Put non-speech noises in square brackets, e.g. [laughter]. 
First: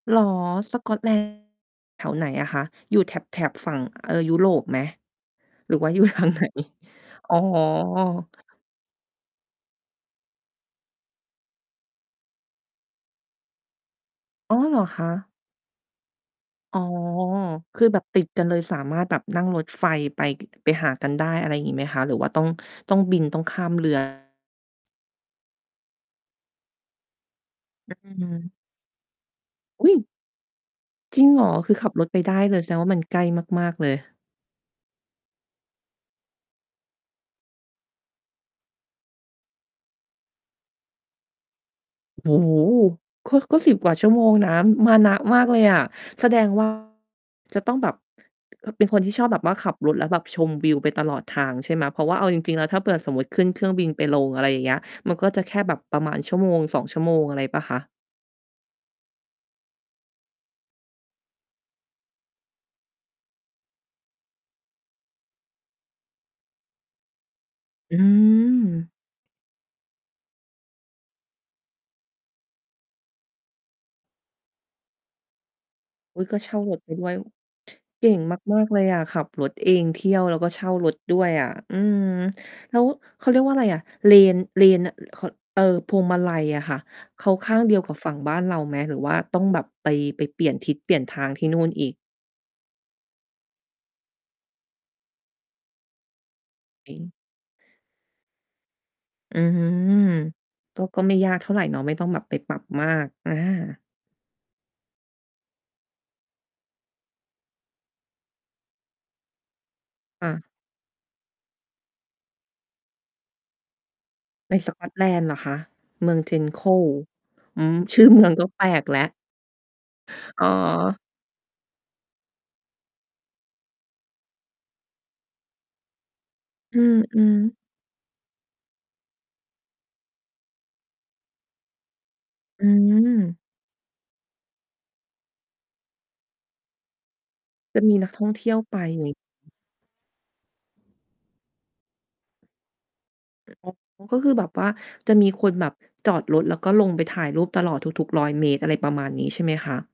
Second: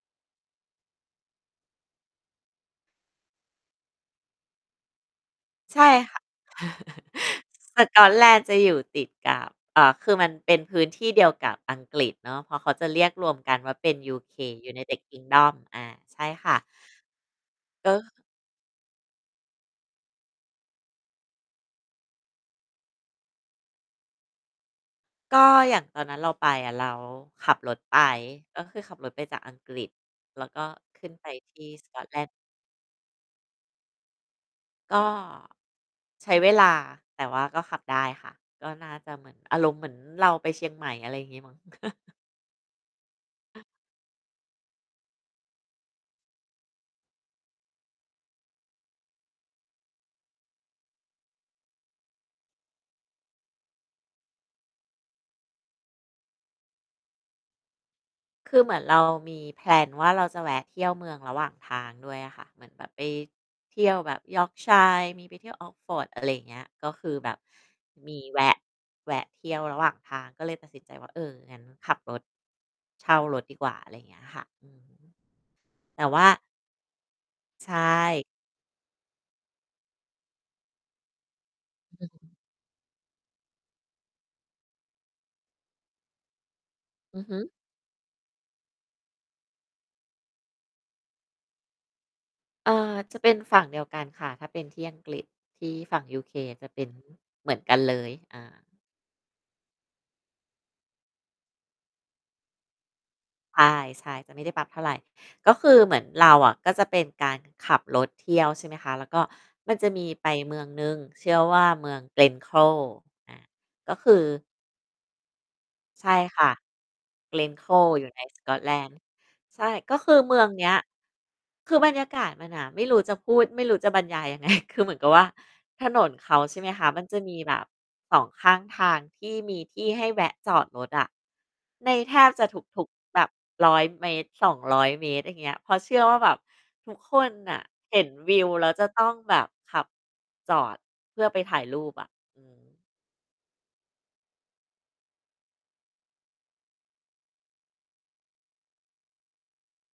เหรอ? สกอต แลนด์ แถวไหนอะคะ? อยู่แถบ แถบฝั่ง เอ่อ ยุโรปไหม? หรืใชอ่ว่าอยู่ ค่ทะ างไหน? อ๋อ [chuckles] ส สกอตแลนด์จะอยู่ติด กับ อ่า คือมันเป็นพื้นที่เดียวกับอังกฤษเนาะ เพราะเขาจะเรียกรวมกันว่า เป็น UK อ๋อ เหรอUnited คะ? Kingdom อา ใช่ค่ะ อ๋อ คือกแบบ็ ติดกันเลย สามารถแบบนั่งรถไฟไป ไปหากันได้ อะไรงี้ไหมคะ? หรือว่าต้อง ต้องบิน ต้องข้าม เรือ? ก็อย่างตอนนั้นเราไปอะ เราขับรถไป อืม ก็คือขับรถไปจากอังกฤอุษ ๊ย แล้วก็ขึ้นจรไิปงเหรอ? ที่คือขสับกอรตถแลไปนด์ ได้เลย แสดงว่า มันใกล้มาก ๆ เลย ก็ ใช้เวลา แต่ว่าก็ขับได้ค่ะ ก็น่าจะเหมือน อารมณ์เหมือนเราไปเชียงใหม่ อะไรงี้มั้ง [chuckles] โอ้โฮ ก็ ก็ 10 กว่าชั่วโมงนะ อือ มานะมากเลยอ่ะ แสดง ว่า จะต้องแบบ พ เป็นคนที่ชอบแบบว่าขับรถแล้วแบบชมวิวไปตลอดทาง ใช่ไหม เพราะว่าเอาจริง ๆ แล้วถ้าเผื่อสมมุติขึ้นเครื่องบินไปลง อะไรอย่างเงี้ย มันก็จะแค่แบบประมาณ 1-2 ชั่วโมง อะไรเปล่าคะ? คือเหมือนเรามี แพลน ว่า เราจะแวะเที่ยวเมืองระหว่างทางด้วยอะค่ะ เหมือนแบบไปเที่ยวแบบ Yorkshire มีไปเที่ยว Oxford อะไรเงี้ย ก็คือแบบอืมีแวะ ม แวะเที่ยวระหว่างทาง ก็เลยตัดสินใจว่า เออ งั้นขับรถ เช่ารถดีกว่า อะไรอย่างค่ะ อือฮึ แต่วอุ๊่า ย ก็เช่ารถไปด้วย ใชเก่ง่ มาก ๆ เลยอะขับรถเองเที่ยว แล้วก็เช่ารถด้วยอะ อือม ืม แล้ว เขาเรียกว่าไรอะ เลน เลนน่ะ อือ ข็อด เออ พวงมาลัยอะค่ะ อเืขอฮาึ ข้างเดียวกับฝั่งบ้านเราไหม? หรือว่าต้องแบบไป ไปเปลี่ยนทิศเปลี่ยนทางที่นู่นอีก? เออ จะเป็นฝั่งเดียวกันค่ะ ถ้าเป็นที่อังกฤษ ที่ฝั่ง UK เป็นจริง เหมือนกันเลย อา อื้อฮือ ก็ ก็ไม่ยากเท่าไรเนาะ ไม่ต้องแบบไปปรับมาก อา ใช่ ๆ จะไม่ได้ปรับเท่าไร ก็คือเหมือนเราอะก็จะเป็นการขับรถเที่ยว ใช่ไหมคะ แล้วก็มันจะมีไคป่ะ เมืองหนึ่ง เชื่อว่า เมือง Glencoe อา ก็คือ ในสกอตแลนด์เหรอคะ? ใชเม่ือง ค่ะ Glencoe อืม Glencoe ชอืยู่อ่ใเนมือง สก็กอแตปแลลกนดแ์ ล้ว ใช่ ก็คือเมืออ๋อ งเนี้ย คือบรรยากาศมันอะ ไม่รู้จะพูด ไม่รู้จะบรรยายยัง ไง คือเหมือนกับว่า ถนนเขา ใช่ไหมอคืะ มันจะมอ ีแๆ บบ 2 ข้างทางที่มีที่ให้แวะจอดรถอะ ในแทบจะทอืุก ๆ แบบ ม 100 เมตร 200 เมตร อย่างเงี้ย เพราะเชื่อว่า แบบทุกคนน่ะจะมีเห็นนักท่อวงเิทวี่ยวแล้วไป จะต้องแบบขับ จอด เพื่อไปถ่ายรูปอะ อืม อ๋อ ก็คือแบบว่าจะมีคนแบบจอดรถ แล้วก็ลงไปถ่ายรูปตลอด ทุก ๆ 100 เมตร อะไรประมาณนี้ ใช่ไหมคะ?